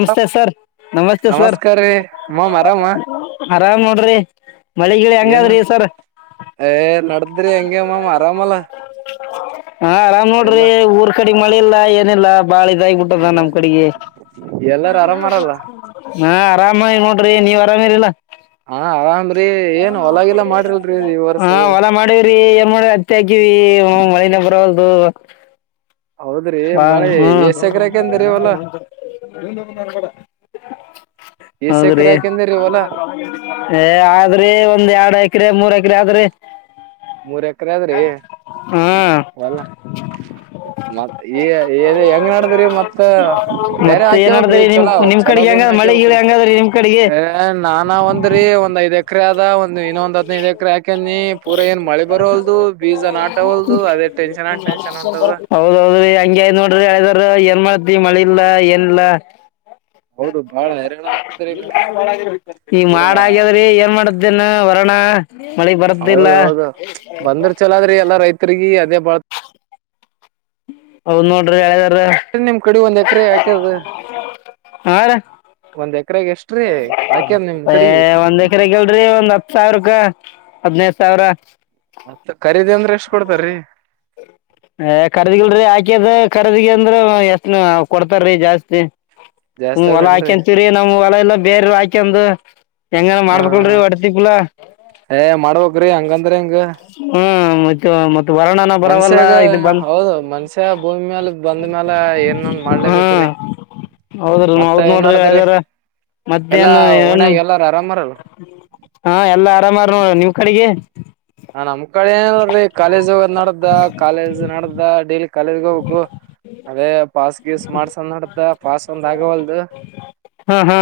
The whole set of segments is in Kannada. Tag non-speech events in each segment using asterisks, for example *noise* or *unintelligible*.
ಆರಾಮ್ ಸರ್ ನಮಸ್ತೆ ಸ ನಮಸ್ಕಾರ ರೀ ಮಾಮ್ ಆರಾಮ ಆರಾಮ್ ನೋಡ್ರಿ ರಿ ಏನ್ ಏ ನಡದ್ರಿ ಹೆಂಗಗೆ ಮಾಮ ಆರಾಮಲ್ಲ ಹಾ ಆರಾಮ್ ನೋಡ್ರಿ ಎಲ್ಲಾ ಊರ್ ಕಡೆ ಮಳೆ ಇಲ್ಲ ಏನಿಲ್ಲ ಬಾಳ ಇದಾಗಿಬಿಟ್ಟದ ನಮ್ ಹೌದಾ ಕಡೆಗೆ ಎಲ್ಲಾರ ಆರಾಮಾರಲ್ಲ ನಾ ಆರಾಮಾಗಿ ನೋಡ್ರಿ ನೀವ್ ಅರಾಮಿರ್ಲ್ಲ ಹ ಆರಾಮ್ರಿ ಹಾ ಹೊಲ ಮಾಡವ್ರಿ ಏನ್ ಮಾಡಿ ಅತ್ತಿ ಹಾಕಿವಿ ಮಳಿನಾಗ ಬರಲ್ ದು ಹೌದ್ರಿ ಹ ಮಳೆ ಹ್ಮ ಎಸ್ ಎಕರೆ ಹಾಕಂದ್ರಿ ಹೊಲ ನಿಂದ ನ ಕಡ ಎಸ್ ಎಕರೆ ಹೌದ್ರಿ ಹಾಕಂದಿರಿ ಹೊಲ ಆದ್ರಿ ಒಂದ್ ಎರಡು ಎಕರೆ ಮೂರಗಲಿ ಆದ್ರೆ ಮೂರ್ ಎಕರೆ ಅದ್ರಿ ಹ್ಮ್ ಒಲ್ಲ ಮತ್ ಈ ಹೆಂಗ್ ನಡದ್ರಿ ಮತ್ತ ಬೇರೆ ಮತ್ತೆ ಏನ್ ನಡ್ದ್ರಿ ಹಾಕೇಬ್ರೀ ನಿಮ್ ಚಲೋ ನಿಮ್ ಚಛಲೋ ಕಡೆಗೆ ಹೆಂಗ ಭೂಮಿ ಮಳಿ ಗಿಳಿ ಹಾಕೇಬೇಕ್ರೀ ಹೆಂಗದ್ರಿ ನಿಮ್ ಕಡೆಗೆ ಏ ನಾನ ಒಂದ್ರೀ ಒಂದ ಐದು ಎಕರೆ ಆದದ ಒಂದು ಇನ್ನೊ ಒಂದು ಹದಿನೈದು ಎಕರೆ ಹಾಕ ನೀ ಪೂರ ಏನ್ ಮಾಡಿ ಗಳಿ ಬರ್ ಹೊಲ್ದು ಬೀಜ ನ ಆಟ ಹೊಲ್ದು ಅದೇ ೆನ್ಷನ್ ಅನ್ಟೆನ್ಷನ್ ಉಂಟದ ಾರ ಏನ್ ಮಾಡತಿವಿ ಮಳಿ ಇಲ್ಲ ಏನ್ ಇಿಲ್ಲ ಹೌದು ಬಾಳ ಹೈರಾಣ ಆಗ್ತದ್ರಿ ಈ ಪೂರಾ ಮಾಡ ಆಗ್ಯದ್ರಿ ಏನ್ ಮಾಡತೇನ್ ವರ್ಣ ಹೌದೌದು ಬಂದ್ರ ಚಲ ಆದ್ರಿ ಎಲ್ಲಾ ರೈತರಿಗಿ ಅದೇ ಬತ್ತು ಹೌ್ ನೋಡ್ರಿ ಹೇಳದ ಒಂದ್ ಎಕರೆ ಹಾಕ್ಯದ ಯಾರ ಒಂದ್ ಎಕರೆಗೆ ಎಷ್ಟ್ರೀ ಹಾಕ್ಯದ ನಿಮ್ ಕಡಿ ಏ ಒಂದ್ ಎಕರೆಗಲ್ರಿ ಒಂದ್ ಹತ್ ಸಾವಿರಕ್ಕ *inaudible* ಹದ್ಿನೈದು ಸಾವಿರ *inaudible* ಮತ್ತ ಖರೀದಿ ಅಂದ್ರೆ ಎಷ್ಟ ಕೊಡ್ತಾರರಿ *inaudible* ರರ್ದಿಲ್ೀ ಆಾಕ್ಯದ ಖರದಗ ಅಂದ್ರ ಎಷ್ಟ ಕೊಡ್ತಾರೀ ಜಾಸ್ತಿ *inaudible* ಹ್ಮ ಜಾಸ್ತಿ ಹೊಲ ಅದನ್ರಿ ಹಾಕಂತೀವರಿೀ ನಮ್ ಹೊಲ ಎಲ್ಲ ಬೇರೆ ಹಾಕಂದು *inaudible* ಹೆಂಗಏನ್ ಹಾ ಮಾಡ್ಕಲ್ರಿ ಹಾ ಒಡ್ತಿ ಕೂಲ ಏ ಮಾಡವೋಗ್ರಿ ಹಂಗಂದ್ರ ಹಂಗ *inaudible* ಮತ್ತು ವರ್ಣನ ಬರವಲ್ಲ *inaudible* ಹೌದು ಮನ್ಷ್ಯ ಭೂಮಿ ಮ್ಯಾಲ ಬಂದ ಮ್ಯಾಲ ಏನ್ಂದ ಮಾಡ್ಲೇಬೇಕ್ರಿ *inaudible* ಹೌದ್ರೀೌದ್ ಮತ್ತ ಏನ್ ನೋಡ್ರಿ ನಡದ್ರಿ ಯ್ದಾರ *inaudible* ಎಲ್ಲಾ ಮತ್ತ್ಯಾನ್ ಏನ್ ಓಣ್ಯಾಗ ಎಲ್ಲಾರ ಆರಾಮರಲ್ಲ ಹಾ ಎಲ್ಲಾ ಆರಾಮಾರ ನಿವ್ ಕಡೆಗೆ *inaudible* ಹ ನಮ್ ಕಡೆ ಏ ನೋಡ್ರಿ ಕಾಲೇಜ್ೋಗ ನಡ್ದ ಕಾಲೇಜ್ ನಡ್ದ ಡಲ್ *inaudible* ಕಲರ್ಗಕ್ಕು *inaudible* ಅದೇ ಪಾಸ್ ಗೀಸ್ ಮಾಡ್ಸಂದ ನಡ್ದ ಪಾಸ್ ಒಂದ್ ಆಗವಲ್ದು *inaudible* ಹಾ ಹಾ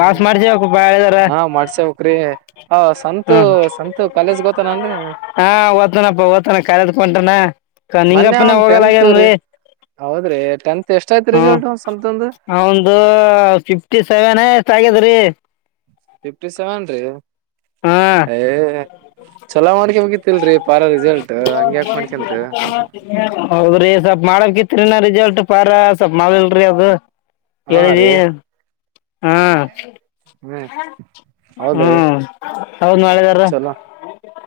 ಬಸ್ ಮಾರಜ ಬ *inaudible* ಹಾ ಮಾಡ್ಸವುಕ್ರಿ ಆ ಸಂತು ಹ್ಮ್ ಸಂತು ಕಾಲೇಜ್ ಗೋತ ನನ್ೀ *inaudible* ಹಾ ಓ್ತನಪ್ಪ ಓ್ತನ ಕಾಲದಕಟಾನ ಮೊನ್ನೆ ನಿಂಗಪ್ಪನ ಅವ್ನ್ ಟೆಂತ್ ರೀ ಹೋಗಲ್ಲಗೇನ್ರಿ *inaudible* ಹೌದ್ರಿ ಟೆಂತ್ ಎಷ್ಟ ಆಯ್ತ್ ರಿಸಲ್ಟ್ ಒ ಸ್ಂತ ಒಂದು್ *inaudible* ಒಂದು ಫಿಫ್ಟಿ ಸೆವೆನ್ಷ್ಟ್ಗದ್ರೀ *inaudible* ಫಿಫ್ಟಿ ಸೆವೆನ್ ರೀ ಹಾ ಯ ಚಲೋ ಮಾಡಕ ಹೋಗ *inaudible* ಹೌದ *inaudible* ರೀ ಸ್ವಪ್ ಮಾಡಕಿತ್ರಿ ನ ರಿಸಲ್ಟ್ ಪಾರ ಸ್ವಪ್ ಮಾಡಲಿಲ್ರರಿ ಅದು *inaudible* ಹಾ ಕಿದಿ ರೀ *inaudible* ಹ್ಮ್ ಹೌದ್ರೀ *inaudible* ಹ್ಮ್ ಹೌದ್ ಮಾಡಿದಾರ ಚಲೋ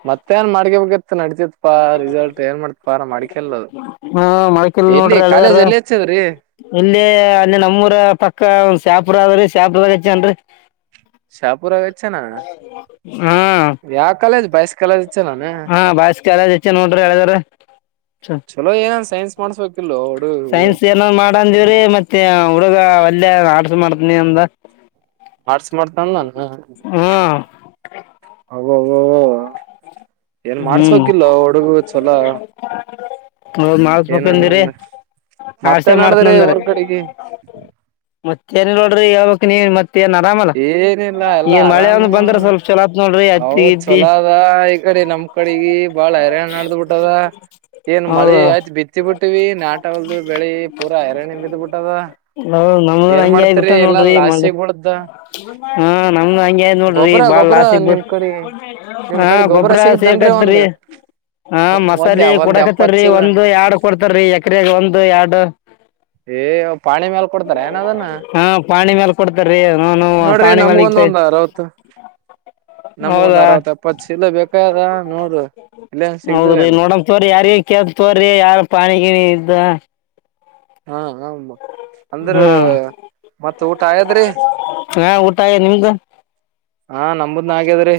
ಮತ್ತೆ ಏನ್ ಮಾಡಗ ಬ *inaudible* ನಡತತ್ ಪಾ ರಿಸಲ್ಟ್ ಏನ್ ಮಾಡ್ತಿಪಾ ನ ಮಾಡ್ಿಕಲ್ ಅದು ಹ್ಮ್ ಮೊಳಕಿಲ್ ಎಲ್ಲಿ ನೋಡ್ರಿ ಕಾಲೇಜ್ ಹೇಳಿದಾರ ಎಲ್ಲಿ ಇಚ್ಚಿದ್ರಿ *inaudible* ಅ *inaudible* ಇಲ್ಲಿ ಅಲ್ಲಿ ನಮ್ಮೂರ ಪಕ್ಕ ಒಂದ ಶ್ಯಾಪುರ ಆದ್ರೀ ಶಾಪು ಬಾಗ ಹೆಚ್ಚನ್ರಿ *inaudible* ಶಾಹಪುರಗಚ್ಚ ನ ಹಾ ಬಾಯ್ಸ್ ಕಾಲೇಜ್ ಹಚ್ಚನಾನ ಹಾ ಬಸ್ಕಲ್ಲ್ ಹೆಚ್ಚ ನೋಡ್ರಿ ಆಲಿಡೇರಾ ಚಲೋ ಏನನ್ ಸೈನ್ಸ್ ಮಾಡ್ಸ್ಬೇಕಿಲ್ಲೋ ಹುಡುಗರು ಸೈನ್ಸ್ ಏನ ಮಾಡ್ ಅಂದಿರಿ ಮತ್ತೆ ಹೂಡುಗ ಒಲ್ಲೆ ಆರ್ಟ್ಸ್ ಮಾಡ್ತೀನಿ ಅಂದ ಆರ್ಟ್ಸ್ ಮಾಡ್ತೀನಿ ಅಂದ ಏನ್ ಹ್ಮ್ ಹೌದ ಓ ಏನ್ ಮಾಡ್ಸ್ಬೇಕಿಲ್ಲ ಹುಡುಗು ಚಲೋ ಹೌದ ಮಾಡಿಸಬೇಕು ಏನೇನ ಅಂದೇ ರಿ ಒಂದ ಆರ್ಟ್ಸ್ ಮತ್ತೆ ಮಾಡ್ತೀನಿ ನಡದ್ರಿ ಅಂದ ರಿ ಊರ್ ಕಡೆಗಿ ಮತ್ತ ಏನ್ ಇಲ್ಲ ನೋಡ್ರಿ ಹೇಳ್ಬೇಕು ನೀ ಏನ್ ಆರಾಮಲ್ಲ ಏನಿಲ್ಲ ಈ ಎಲ್ಲಾ ಮಳೆ ಒಂದ ಆರಾಮು ಬಂದ್ರ ಸ್ವಲ್ಪ ಚಲೋತ್ ನೋಡ್ರಿ ಹತ್ತಿ ಗೀತಿ ಆಕಡೆ ನಮ್ ಕಡಿಗಿ ಬಾಳ ಹೈರಾಣ ನಡದ ಬಿಟ್ಟದ ಏನ್ ಮಳೆ ಹೌದು ಹತ್ತಿ ಬಿತ್ತಿ ಬಿಟ್ಟಿವಿ ನಾಟಡು ಬೆಳಿ ಪೂರ ಹೈರಾಣ ಬಿದ್ ಬಿಟ್ಟದ ಹ ನಮ್ದು ನು ಏನ್ ಹಂಗೆ ಆಗಿ ಬಿಟ್ಟ ಮಾಡ್ತರಿ ಎಲ್ಲಾ ನೋಡ್ರಿ ಮ- ಲಾಸಿಗ್ ಬಿಳದ ಹಾ ನಮ್ದ ಹಂಗೆ ನೋಡ್ರಿ ಗೊಬ್ಬ್ರ ಬಾಳ್ ಗೊಬ್ಬ್ರ ಲಾಸಗ ನಿಮ್ ಬಿತ್ತು ಕಡೆ ನಿಮ್ ಹಾ ಕಡೆ ಗೊಬ್ಬ ಗೊಬ್ಬರ ಬರ ಸಿಗತನ್ರಿ ಸಿಗಕತ್ರಿ ಒಂದ್ ಹ ಒಂದ್ ಮಸಾಲೀ ಒಂದ್ ಎಪ್ಪತ್ ಕುಡಕತ್ತಾರೀ ಚೀಲ ಒಂದು ಎರಡ್ ಕೊಡ್ತಾರ್ರೀ ಎಕ್ರಾಗ ಒಂದು ಎರಡು *inaudible* ಏ್ ಪಾಣಿ ಮ್ಯಾಲ ಕೊಡ್ತಾರ ಏನ ಅದನ್ನ ಹಾ ಪಾಣಿ ಮ್ಯಾಲ ಕೊಡ್ತಾರೀ ನ ಪಾಣಿ ಮ್ಯಾಲ ನಮ್ಗ ಒಂದ ಅರವತ್ತ ಎಪ್ಪತ್ತು ಚೀಲ ಬೇಕಾಗ್ಯದ ಹೌದ್ರಿ ನೋಡಂ ತೋರಿ ಯಾರಗ ಕೇಳ್ತೀನಿ ತೊಗೊರಿ ಯಾರ ಪಾನಿ ಗಿಣಿ ಇದ್ದ ಹಾ ಹಾ ಹ ಅಂದ್ರ ಹ್ಞೂ ಮತ್ತ ಊಟ ಆಗ್ಯಾದ್ರಿ ಹಾ ಊಟ ಆಗ್ಯದ ನಿಮ್ದು ಹಾ ನಮುದನಾಗ್ಯದ್ರಿ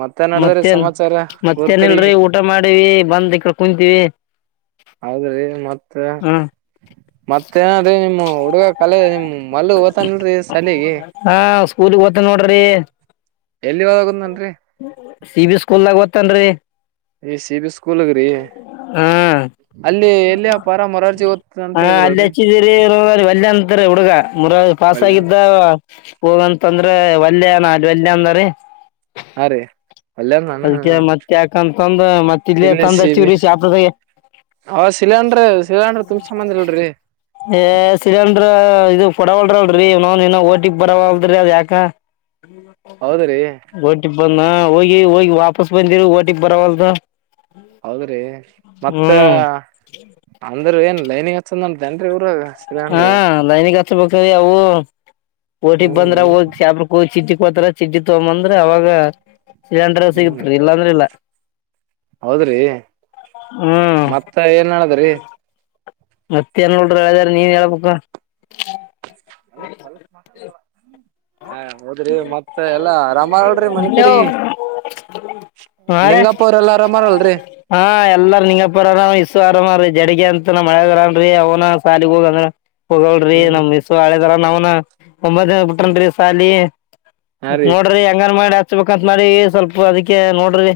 ಮತ್ತೆ ಏನ್ ನಾಡದಾದ್ರಿ ಮತ್ತೇನು ಸಮಾಚಾರ ಊರು ಕಡಿ ಮತ್ತೇನಿಲ್ಲ ರೀ ಊಟ ಮಾಡೀವಿ ಬಂದು ಈ ಕಡೆ ಕುಂತೀವಿ ಹೌದ್ರಿ ಮತ್ತ ಹಾಂ ಮತ್ತೇ ಏನ ರಿ ನಿಮ್ಮ ಹುಡುಗ ಕಾಲೇಜ್ ನಿಮ್ ಮಲ್ಲು ಹೋತನಲ್ರೀ ಸಾಲಿಗಿ ಸ್ಕೂಲ್ ಹೋತನ್ ನೋಡ್ರಿ ಎಲ್ಲಿ ಓದಾಗದನ್ರಿ ಸಿ ಬಿ ಸ್ಕೂಲ್ದಾಗ ಓದ್ತಾನ್ರಿ ಸಿ ಬಿ ಸ್ಕೂಲಗ ರೀ ಹಾ ಅಂತ ಅಲ್ಲಿ ಹೇಳಿದ್ರಲ್ರಿ ಹಚ್ಚಿದೀರಿ ಅಲ್ಲಿ ವಾಲೆ ಅಂತರಿ ಹುಡುಗ ಊರಾಗ ಪಾಸ್ ಒಲ್ಲ ಆಗಿದ್ದ ಹೋಗಂತಂದ್ರೆ ವಾಲೆ ಅಲ್ಲಿ ವಾಲೆ ಅಂಡಿದರಿ ಹಾ ರೀ ಅಲ್ಲೇನಾನ ಅದಕ್ಕೆ ಮತ್ತೆ ಯಾಕಂತ ತಂದು ಮತ್ತ ಇಲ್ಲಿ ತಂದ ಹಚಿವ ರಿ ಶಾಪುರ ದಾಗೆ ಅವ ಸಿಲಿಂಡ್ರ ಸಿಲಿಂಡ್ರ ತುಂಬಸಂಬಂದಿಲ್ರಿ ಸಿಲಿಂಡರ್ ಇದು ಕೊಡವಲ ಅಲ್ರೀ ಇನ್ನೊಂದ ಇನ್ನ ಓಟಿಗ್ ಬಡವಲ್ದ್ರಿ ಅದ ಯಾಕ ಹೌದ್ರಿ ಓ ಟಿ ಪಿ ಬಂದ ಹೋಗಿ ಹೋಗಿ ವಾಪಸ್ ಬಂದಿರು ಓ ಟಿ ಪಿ ಬರವಲ್ದು ಹೌದ್ರಿ ಮತ್ತ ಹ್ಮ್ ಅಂದ್ರ ಏನ್ ಲೈನಿಂಗ ಹಾಚಲ್ಲ ಅಂತ ಏನ್ರಿ ಇವರ ಹಾ ಲೈನಿಗೆ ಹಚ್ಬೆಕ್ ಯಾವು ಓಟಿಗೆ ಹ್ಮ್ ಬಂದ್ರೋಗ *unintelligible* ಹೋತರ ಚಿಡ್ಡಿ ತಗೊಂದ್ರೆ ಅವಾಗ ಸಿಲಿಂಡರ್ ಹ್ಮ್ ಸಿಗತ್ರಿ ಇಲ್ಲಾಂದ್ರೆ ಇಲ್ಲ *unintelligible* ಹೌದ್ರಿ ಹ್ಮ್ ಮತ್ತ ಏನ್ ನಾಡದ್ದುಡ್ರಿ ಮತ್ತೇನ್ ನೋಡ್ರಿ ಅಳಿಯದೇರಾ ನೀನ್ ಹೇಳ್ಬೇಕ ಒಳಕ್ ಒಳಕ್ ಮಾ ಹ ಹೋದ್ರಿ ಮತ್ತ ಎಲ್ಲಾ ಆರಾಮಾಗಲ್್ರಿ ಮನ್ ಕಡೆ ಹ ರಿ ಹಾ ಎಲ್ಲಾರ ನಿಂಗಪ್ಪರಾರ ಇಸು ಹರ ಜಡಗೆ ಅಂತ ನಮ್ಮ ಅಳಿಯ ಹಾನ ರಿ ಅವ್ನ ಸಾಲಿಗೆ ಹೋಗಂದ್ರ ಹೋಗಳೀ ಹ್ಮ್ ನಮ್ಮ್ಸು ಹಳೆದಾರ ನಾವ್ನಾ ಒಬತ್ನೆ ಬಿಟ್ಟನ್ ರಿ ಸಾಲಿ ಹಾ ರೀ ನೋಡ್ರಿ ಹೆಂಗರ ಮಾಡಿ ಹಚ್ ಹಚ್ ಬೇಕ್ ಅಂತ ಮಾಡಿವಿ ಸ್ವಲ್ಪ ಅದಕ್ಕೆ ನೋಡ್ರಿ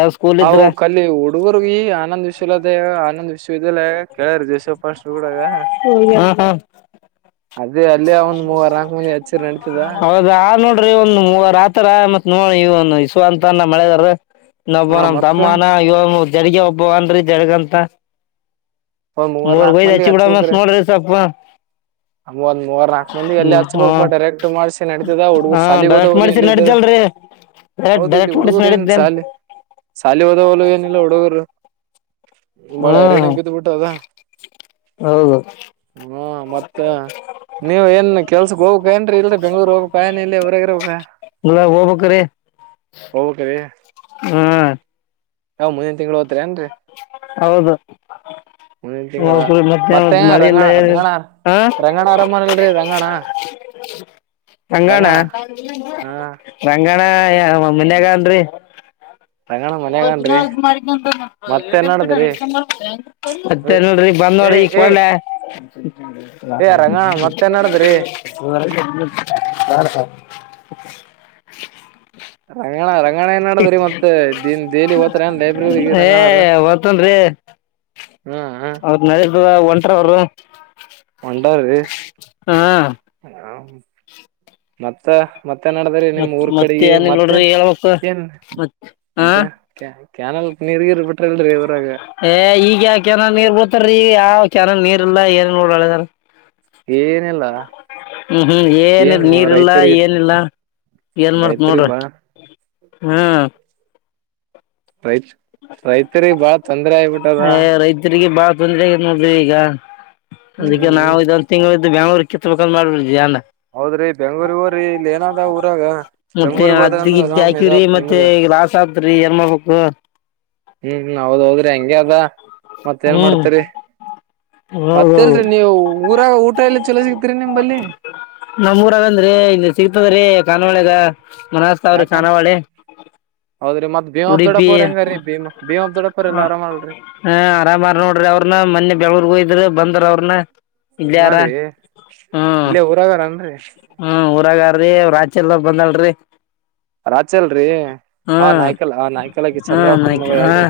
ಯಾವ ಸ್ಕೂಲ್ ಇದ್ರ ಹಾವು ಕಲ್ಲಿ ಹುಡುಗರಿಗ ಆನಂದ್ ವಿಶ್ವ ವಿದ್ಯಾಲಯ ಆನಂದ್ ವಿಶ್ವ ಲ್ಲ ಕೇಳಾರ ಜೈ ಫಸ್ಟ್ ರೋಡಾಗ್ ಅಲ್ಲಿ ಹೌದಾ ನೋಡ್ರಿ ಒಂದು ಮೂವರ ಆತರ ಮತ್ತ್ ನೋಡಿ ಇವನ *unintelligible* ಅಂತಾನ ಅಳೆಯದೇರು ನ ಹಾ ನಮ್ ಮತ್ತ ತಮ್ಮನ ಇವ ಜಡಗ ಒಬ್ಬ ಅಂದ್ರೀ ಜಡಗಂತ ಒಂದ್ ಮೂವರ್ ಮೂರ್ ನಾಲ್ಕ್ ಬಯದ್ ಮಂದಿ ಹಚ್ಚಿ ಬಿಡ ಮತ್ ನೋಡ್ರಿ ಸವಪ್ಪ ಅ ಒಂದ ಮೂವರ್ ನಾಲ್ಕು ಮಂದಿ ಎಲ್ಲಲ್ಲಿ ಹ್ಮ್ ಹಾ ಹಚ್ಬಬೇಕಕ್ಪ್ಪಾ ಡರೆಕ್ಟ್ ಮಾಡ್ಸಿ ನಡತಿದ ಹಾ ಹುಡುಗರ್ ಸಾಲಿಗೆ ಡೈರೆಕ್ಟ್ ಹೋದವ ಮಾಡಿಸಿ ಎಲ್ಲಿದ್ರು ನಡಿತಲ್ರಿ ಡೈರೆಕ್ಟ್ ಹೌದು ಇಲ್ಲಿ ಡೈರೆಕ್ಟ್ ಮಾಡಿಸಿ ಹುಡುಗರು ಏನ್ ನಡಿದ್ದೇನ್ ಶಾಲಿ ಶಾಲಿ ಹೋದವಲ ಏನಿಲ್ಲ ಹುಡುಗರು ಬಾಳ ಹ್ಮ್ ಹರಿಣ್ಯ ಕತ್ತು ಬಿಿಟ್ಟು ಅದ ಹೌದು ಹ ಮತ್ತ ಮತ್ತ ನೀವ್ ಏನ್ ಕೆಲ್ಸಕ್ ಹೋಗಬೇಕಾಯನ್ರಿ ಇಲ್ರಿೀ ಬೆಂಗ್ೂರ್ ಹೋಗು ಕಾಯನ ಇಲ್ಲಿ ಇ ಅವ್ರಗರ ಇಲ್ಲ ಹೋಗ್ಬೇಕ್ರೀ ಹಾ ನಾವ ಮುಂದಿನ ತಿಂಗ್ಳ ಹೋದ್ರರಿ ಏನ್ರಿ ಹೌದು ಮುಂದಿನ ಹೋಗ್ರಿ ಮತ್ತೆ ತಿಂಗಳುಮತ್ತೆ ಮಳಿ ಇಲ್ಲ ರಂಗನಾ ಏನಿಲ್ಲ ರಂಗನಾಾರ್ ಹಾ ರಂಗಣ ಆರಾಮನಲ್ರರಿ ರಂಗಣ ರಂಗಣ ಹಾ ರಂಗಣ ಮನ್ಯಾಗ ಅನ್ರಿ ರಂಗಣ ಮನ್ಯಾಗನ್ರಿ ಮತ್ತೇನ್ ನಡದ್ರಿ ಮತ್ತೋಡಿ ಬಂದ್ ನೋಡ ಏ ಏ ಇಲ್ಲ ಏ ರಂಗಣ ಮತ್ತೇನ್ ನಡದ್ರಿ ಬೇಡ ಸಬ್ ರಂಗಣ ರಂಗಣ ಏನ್ ನಡದ್ರಿ ಮತ್ತ ದಿನ್ ಡೇಲಿ ಓತಾರ ಏನ್ ಲೈಬ್ರರಿಗೆ ರಂಗಣಾರ ಏ ಒತನ್ ರೀ ಹ್ಮ ಹ ಅವದ ನಡ ಒಂಟ್ರ ಅವರು ಹಾ ಹ ಮತ್ತ ಮತ್ತೆ ನಡದ್ರ ನಿಮ್ ಮತ್ ಊರ್ ಮತ್ತೆ ಕಡೆಗೆ ಏನಿಲ್ಲ ನೋಡ್ರಿ ಮತ್ತೆನ್ ಹೇಳ್ಬೇಕು ಏನ್ ಮತ್ ಹಾ ಮತ್ತೆ ಕ್ಯಾನಲ್ ನಿರ್ಗಿರು ಏ ಈಗ ಯಾವ ಕ್ಯಾನ್ಸಲ್ ನೀರ್ ಬೊತ್ತಾರೀ ಈಗ ಯಾವ ಕೆನಾಲ್ ನೀರ್ ಇಲ್ಲ ಏನ್ ನೋಡದಾರ ಏನಿಲ್ಲ ಹೂ ಹೂ ಏನಿಲ್ಲ ಏನ್ ನೀರ್ಲ್ಲಾ ರೈತರಿಗ್ ಏನಿಲ್ಲಾ ಏನ್ ಮಾಡ್ತ್ ರೈತರಿಗ್ ನೋಡ್ರಿ ಬಾಳ ಹೂ ರೈತ್ ರೈತರಿಗೆ ಬಾಳ ತೊಂದರೆ ಆಗಬಿಟ್ಟು ಏ ರೈತರಿಗೆ ಬಾಳ ತೊಂದರೆ ಆಗ ನೋಡವಿ ಈಗ ಹ್ಮ್ ಅದಕ್ಕೆ ಹ್ಮ್ ನಾವು ಇದೊಂದ ತಿಂಗಳ ಬ ಬೆಂಳೂರ್ ಕೆತ್ತತ್ಬೇಕಂದ್ ಮಾಡ್ಬಿಏಾ ಹೌದ್ರಿ ಬೆಂಗ್ಳೂರ್ಗಊ್ರಿ ಇಲ್ಲಿ ಏನಾದ ಊರಾಗ ಮತ್ತೆ ಬೆಂಗ್ಳೂರಿಗ್ ಹೋದ್ರ ಹತ್ತಿ ಅಂದ್ರ ಗುತ್ತಿ ಆರಾಮ್ ಇದ ಹಾಕಿವ್ರಿ ಮತ್ತೆ ನಿಮ್ಗ ಈ ಲಾಸ್ ಆತ್್ರರಿ ಏನ್ ಮಾಡ್ಬೇಕು ಹೂ ಹೌದ್ ಹೋದ್ರಿ ಹೆಂಗಗೆ ಅದ ಮತ್ತ ಏನ್ ಹ್ಮ್ ಮಾಡ್ತರಿ ಹೌದೌದು ಮತ್ತೇಲ್ರಿ ನೀವು ಊರಾಗ ಊಟ ಎಲ್ಲ ಚಲೋ ಸಿಗತ್ರಿ ನಿಮ್ ಬಲ್ಲಿ ನ ಮೂೂರ ಅದೇನ್್ರೀ ಇಿಂದ ಸಿಗ್ತದ್ರೀ ಕಾನನ್ವಾಳಗ ಮನಸ್ತಾವ್ರಿ ಯಾಕನ್ ಚಾನಾವಳಿ ಭೀಮಾಬ್ ದೊಡೋರ್ ಹೆಂಗ ರೀ ಭೀಮ ಭೀಮಾಬ್ ದೊಡೋರ್ ಎಲ್ಲ ಆರಾಮ ಅಲ್ರರಿ ಹ ಆರಾಮಾರ ನೋಡ್ರಿ ಅವ್ರನ ಮೊನ್ನೆ ಬೆಳೂರ್ಗ್ ಹೋದ್ರ ಬಂದ್ರ ಅವ್ರನ ಇಲ್ಲಿ ಹಾ ಯಾರ ರೀ ಹೂ ಇಲ್ಲೇ ಊರಾಗರನ್ರಿ ಹೂ ಊರಾಗಾರ್ರಿ ರಾಚಲ್ ಬಂದಲ್ರಿ ರಾಜಾಚಲ್ ಅಲ್ರಿ ಹ ನಾಯ್ಕಲ್ ಆ ನಾಯ್ಕಲ್ಗಿ ಹಾ ನ ಚಂದ್ರಖನ್ ಮ ಹಾ ಹೇಳ್ರಿ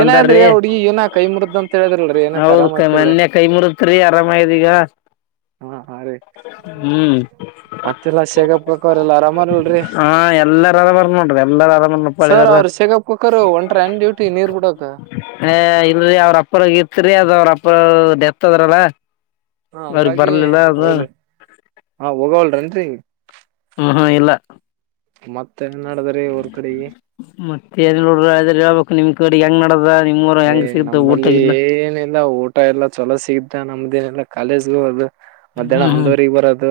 ಏನಂದ್ರಿ ಹುಡುಗಿ ಏನ ಕೈ ಮುರಿದ್ ಅಂತ ಹೇಳಿದ್ರಲ್ರಿ ಏನಂತ ಹೌದ ಆರಾಮ ಕೈ ಐತಿಲ್ಲ ಮೊನ್ನೆ ಕೈ ಮುರಿದಿತ್ತು ಆರಾಮಯದ ಈಗ ಹಾ ಹಾ ರೀ ಹ್ಮ್ ಮತ್ತೆಲ್ಲಾ ಶೇಗಪ್ಪ ಕಕ್ಕ ಅವರೆೆಲ್ಲಾ ಅರಾಮಾರಲ್ರಿ ಹಾ ಎಲ್ಲಾರರಾಮಾರ ನೋಡ್ರಿ ಎಲ್ಲಾರ ಸರ್ ಆರಾಮನ್ಳಿದಾರ ಅವ್ರ *inaudible* ಶೇಗಪ್ ಕಾಕರು ಒಂಟ್ರ ಏನ್ ಡ್ಯೂಟಿ ನೀರ್ ಬಿಡಕ ಹಏ ಇಲ್ರರಿ ಅವ್ರಪ್ಪರಗ ಇತ್ರಿ ಅದ ಅವ್ರಪ್ಪರ ಡೆತ್ ಅದ್ರಲ್ಲ ಹಾ ಅವ್ರಿಗೆ ಹಂಗಾಗಿ ಬರಲಿಲ್ಲ ಅದು ಹೋಗ್ಲಿ ಹಾ ಹೋಗವಲ್ರನ್ರಿ ಹಾ ಇಲ್ಲ ಮತ್ತೆ ಏನ್ ನಡದ್ರಿ ಊರ್ ಕಡೆಗೆ ಮತ್ತೆ ನ್ ನೋಡ್ರ ಹೇಳ್ಬೇಕು ನಿಮ್ ಕಡೆ ಹೆಂಗ್ ನಡದ ನಿಮ್ರ ಹೆಂಗ್ ಯ್ ಸಿಗ್ತ ನಂಬಲ್ಲಿ ಊಟಗಿಲ್ಲ ಏನಿಲ್ಲ ಊಟ ಎಲ್ಲಾ ಚಲೋ ಸಿಗತ ನಮ್ದು ಲ್ಲ ಕಾಲೇಜ್ ಹೋದು ಮಧ್ಯಾಹ್ನ ಹ್ಮ್ ಹ್ಮ್ ಒಂದವರೆಗ ಬರದು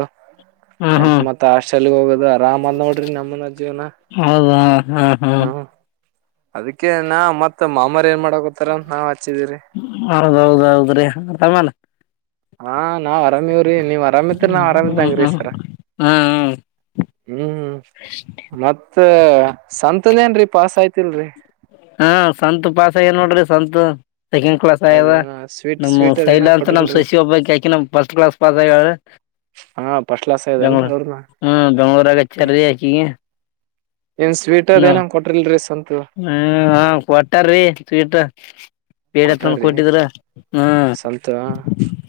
ಹ್ಮ್ ಆಯ್ತ್ ಹ್ಮ್ ಮತ್ ಹಾಸ್ಟೆಲ್ ಹೋಗೋದು ಆರಾಮದ್ ನೋಡ್ರಿ ನಮ್ಮನ ಜೀವನ *inaudible* ಹ್ಮ ಹಾ *inaudible* ಹ್ಮ್ ಅದಕ್ಕೆ ನಾ ಮತ್ತ ಮಾಮರಿ ಏನ್ ಮಾಡಕತಾರ ಅಂತ ನಾವ್ ಹಚ್ಚಿದೀರಿ *inaudible* ಹೌದೌದ್ೌದ್ರಿ ಆರಾಮಲ್ಲ *inaudible* ಹಾ ನಾವ್ ಆರಾಮವ್ರಿ ನೀವ್ ಆರಾಮತ್ರಿ ಹ್ಮ್ ನಾವ್ ಹ್ಮ್ ಆರಾಮ್ದಂಗ್ರೀ ಹ್ಮ್ ಸರ *inaudible* ಹ್ಮ್ ಹ್ಮ್ ಹ್ಮ್ ಮತ್ತ ಸಂತನೇನ್ರೀ ಪಾಸ್ ಆಯ್ತಿಲ್ರಿ *inaudible* ಹಾ ಸಂತ ಪಾಸ ಏ ನೋಡ್ರಿ ಸಂತ *inaudible* ಸೆಕೆಂಡ್ ಕ್ಲಾಸ್ ಆಗ್ಯದ ಹೌದೇನ ಸ್ವೀಟ್ ನಮ್ಮ್ ಸ್ವೀಟ್ ಸೈಲ ಅದೇನ ಅಂತ ನಮ್ ಕೊಟ್ರಿಲ್ರಿ ಸಸಿ ಒಬ್ಬ ಯಾಕಿ ನಮ ಫಸ್ಟ್ ಕ್ಲಾಸ್ ಪಾಸ್ ಆಗ್ಯ *inaudible* ಹಾ ಫಸ್ಟ್ ಕ್ಲಾಸ್ ಆಗ್ಯದೇನ್ರಿ ಬೆಂಗ್ಳೋ ಅವ್ರನ ಹಾ ಬೆಂಗ್ಳೋರು ಆಗ ಚ್ರ *inaudible* ಏನ್ ಸ್ವೀಟ್ದ್ ಏನಂಗ ಕೊಟ್ಟಿಲ್ರರಿ ಸ್ಂತ *inaudible* ಹ್ಮ ಹ ಕ್ವಾಟರ್ ರೀಟ *inaudible* ಬೇಡಪ್ಪನ್ ಕೊಟ್ಟಾರಿ ಕೊಟ್ಟಿದ್ರ ಹ್ಮ ಸಂತು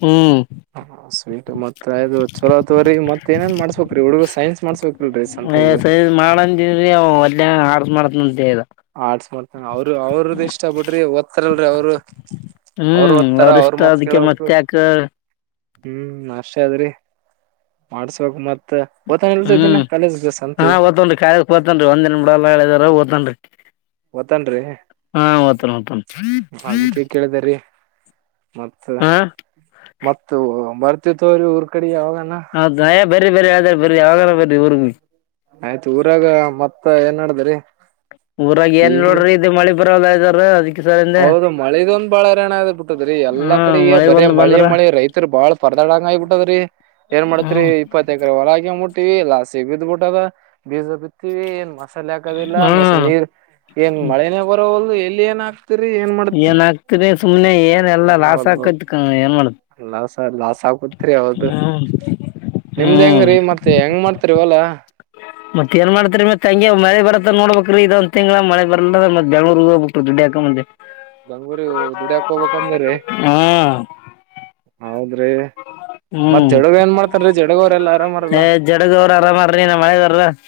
ಹ್ಮ್ *inaudible* ಹ ಸ್ವೀಟ್ ಮತ್ತೆ ಅ್ ಚಲೋ ಅತ್ವ್ರೀ ಮತ್ತೇಏನೇನ್ ಮಾಡಸ್ಬೇಕ್ರೀಿ ಹುಡುಗು ಸೈನ್ಸ್ ಮಾಡಸ್ಬೇಕಿಲ್ರರಿ ಸಂತ ಏ *inaudible* ಸರಿ ಮಾಡಂತನ್್ರೀ ಅವ ಒಲ್ಲೆ ಆರ್ಸ್ ಮಾಡತ ಅಂತ *inaudible* ಆಟ್ಸ್ ಮಾಡ್ತಂಗ ಅವರು ಅವ್ರದ ಇಷ್ಟ ಬಿಡ್ರಿ ಒದ್ತಾರಲ್ರರಿ ಅವ್ರು *inaudible* ಅವರು ಹ್ಮ್ ಓದ್ತಾರ ಅವ್ರ ಅವ್ರಿಷ್ಟ ಮತ್ ಅದಕ್ಕೆ ಕೇಳ್ಬೇಕಕ್ು ಮತ್ತೆ ಯಾಕ *inaudible* ಹ್ಮ್ ಅಷ್ಟೆ ಅದ್ರಿ ಮಾಡ್ಸ್ಬೇಕಕ್ ಮತ್ *inaudible* ಓತಾನ ಇಲ್ರಿ ದಿನ ಹ್ಮ್ ಕಾಲೇಜ್ಗ ಹಾ ಸಂತು ್ನ್ಿ ಕಾಯಕ್ ಬತನ್ರಿ ಒಂದ್ಿನ ಬಿಡಲ್ಲ ಹೇಳಿದಾರ ಓ್ತನ್ಿ ಓತಾನ್ರಿ *inaudible* ಹಾ ಮತ ಮತ *inaudible* ಮತ್ತ ಮ ಬರ್ತಿ ತೋ್ರಿ ಊರ್ ಕಡೆ ಯಾವಾಗ *inaudible* ಹೌದು ನಯ ಬರಿ ಬರರಿ ಆದ ಬರರಿ ಯಾವಾಗ ಬರ *inaudible* ಆಯ್ತು ಊರಾಗ ಮತ್ತ ಏನ್ ಮಾಡಡದ್ರೀ ಊರಾಗ ಏನ್ ನೋಡ್ರಿ ಇ ಮಳಿ ಬರದ ಇದಾರ ಅದಕ್ಕೆ ಸರಿಂದ ಹೌದು ಮಳದೊಂದ್ ಬಾಳ ಹಾಣ್ ಬಿಟ್ಟದ್ರೀ ಎಲ್ಲ ಕಡೆ ಹ್ಮ್ ಈ ಬರೇ ಬಂದ್ ಮಳಿ ಬಂದ್ರ ಮಳೆ ರೈತರು ಬಾಳ್ ಪರದಾಡ್ ಒಳಂಗ ಆಗಿಬ ಬಿಟ್ಟದ್ರರಿ ಏನ್ ಮಾಡತ್ರಿ ಹ್ಮ್ ಇಪ್ಪತ್ತ ಎಕರೆ ಹೊಳಗ ಮುಟ್ಟ ಹತ್ತಿ ಲಾಸಿಗೆ ಬಿದಬಿಟದ ಬೀಜ ಬಿತಿವಿ ಏನ್ ಮಸಾಲೆ ಹಾಕ್. ಆದಿಲ್ಲ ಮಸ್ ಹ್ಮ್ ನೀರ್ ಏನ್ ಮಳೆನೇ ಬರೋಲ್ ಎಲ್ಲಿ ಏನ್ ಆಕ್ತ. ಏನ್ ಹಾಕ್ತರಿ ಸುಮ್ನೆ ಏನ್ ಎಲ್ಲಾ ಲಾಸ್ ಹಾಕತ್ ಏನ್ ಮಾಡತ್ ಸ ಲಾಸ್ ಆಗ್ಗುತ್ರಿ ಹೌದು ನಿಮ್ದ್ ಹೆಂಗ್ರೀ ಮತ್ತೆ ಹೆಂಗ್ ಮಾಡ್ತರಿ ಇವೆಲ್ಲಾ. ಹ ಮತ್ತ ನ್ ಮಾಡತಾರೀ ಮತ್ತ ತಂಗ ಮಳ ಬತ್ತ ನೋಡ್ಬೇಕಕ್ೀ ಇದಂದ ತಿಂಗಗಳ ಮಳ ಬರ್ಲ್ಲ ಅ ಮತ್ತತ್ ಬೆಂಗಳೂರಿಗೆಗ್ ಹೋಗ್ಬೇಕು ದುಡ್ ಹಾಕ ಮಂದೆ ಬೆಂಗ್ಳೂರಿಗ್ ದುಡ್ಯಾಕ್ ಹೋಗ್ಬೇಕಂದಿರಿ *unintelligible* ಹ್. *unintelligible* ಹ್ಮ್ ಜಡಗ ಏನ್ ಮಾಡ್ತಾರ್ರಿ ಜಡಗ ಅವ್ರೆಲ್ಲಾ ಆರಾಮರಲ್ಲ ಏ ಜಡಗ ಅವ್ರ ಆರಾಮಾರ್ರಿ *unintelligible*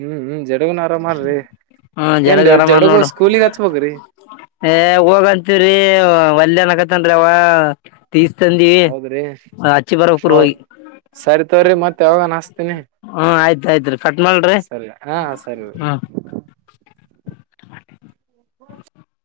ಹ್ಮ್ ಹ್ಮ ಜಡಗುನ ಆರಾಮ್ ಮಾಡ್ರಿ ಹ್ಮ್ ಏನ್ ಜಡಗ ಆರಾಮ ಜಡಗು ನೋಡ್ರಿ ಸ್ಕೂಲಿಗ್ ಹಚ್ಬೋಗ್ರಿ ಏ ಹೋಗಂತೀವ್ರಿ ಒಲ್ಯ ಅನ್ನಕತ್ತನ್ರಿ ಅವ. ತೀಸ್ ತಂದಿವಿ ಹೌದ್ರಿ ಅಚ್ಚಿ ಬರಬೇಕ್ ರಿ ಹೌದ್ ಹೋಗಿ. ಸರಿ ತೋರಿ ಮತ್ ಯಾವಾಗ ಹಸ್ತೀನಿ ಹಾ ಆಯ್ತ ಆಯ್ತ್ರಿ ಕಟ್ ಮಾಡ್ಲರಿ. ಸರಿ ಹಾ ಸರಿ. ಹ್ಮ್ಮ್. *unintelligible*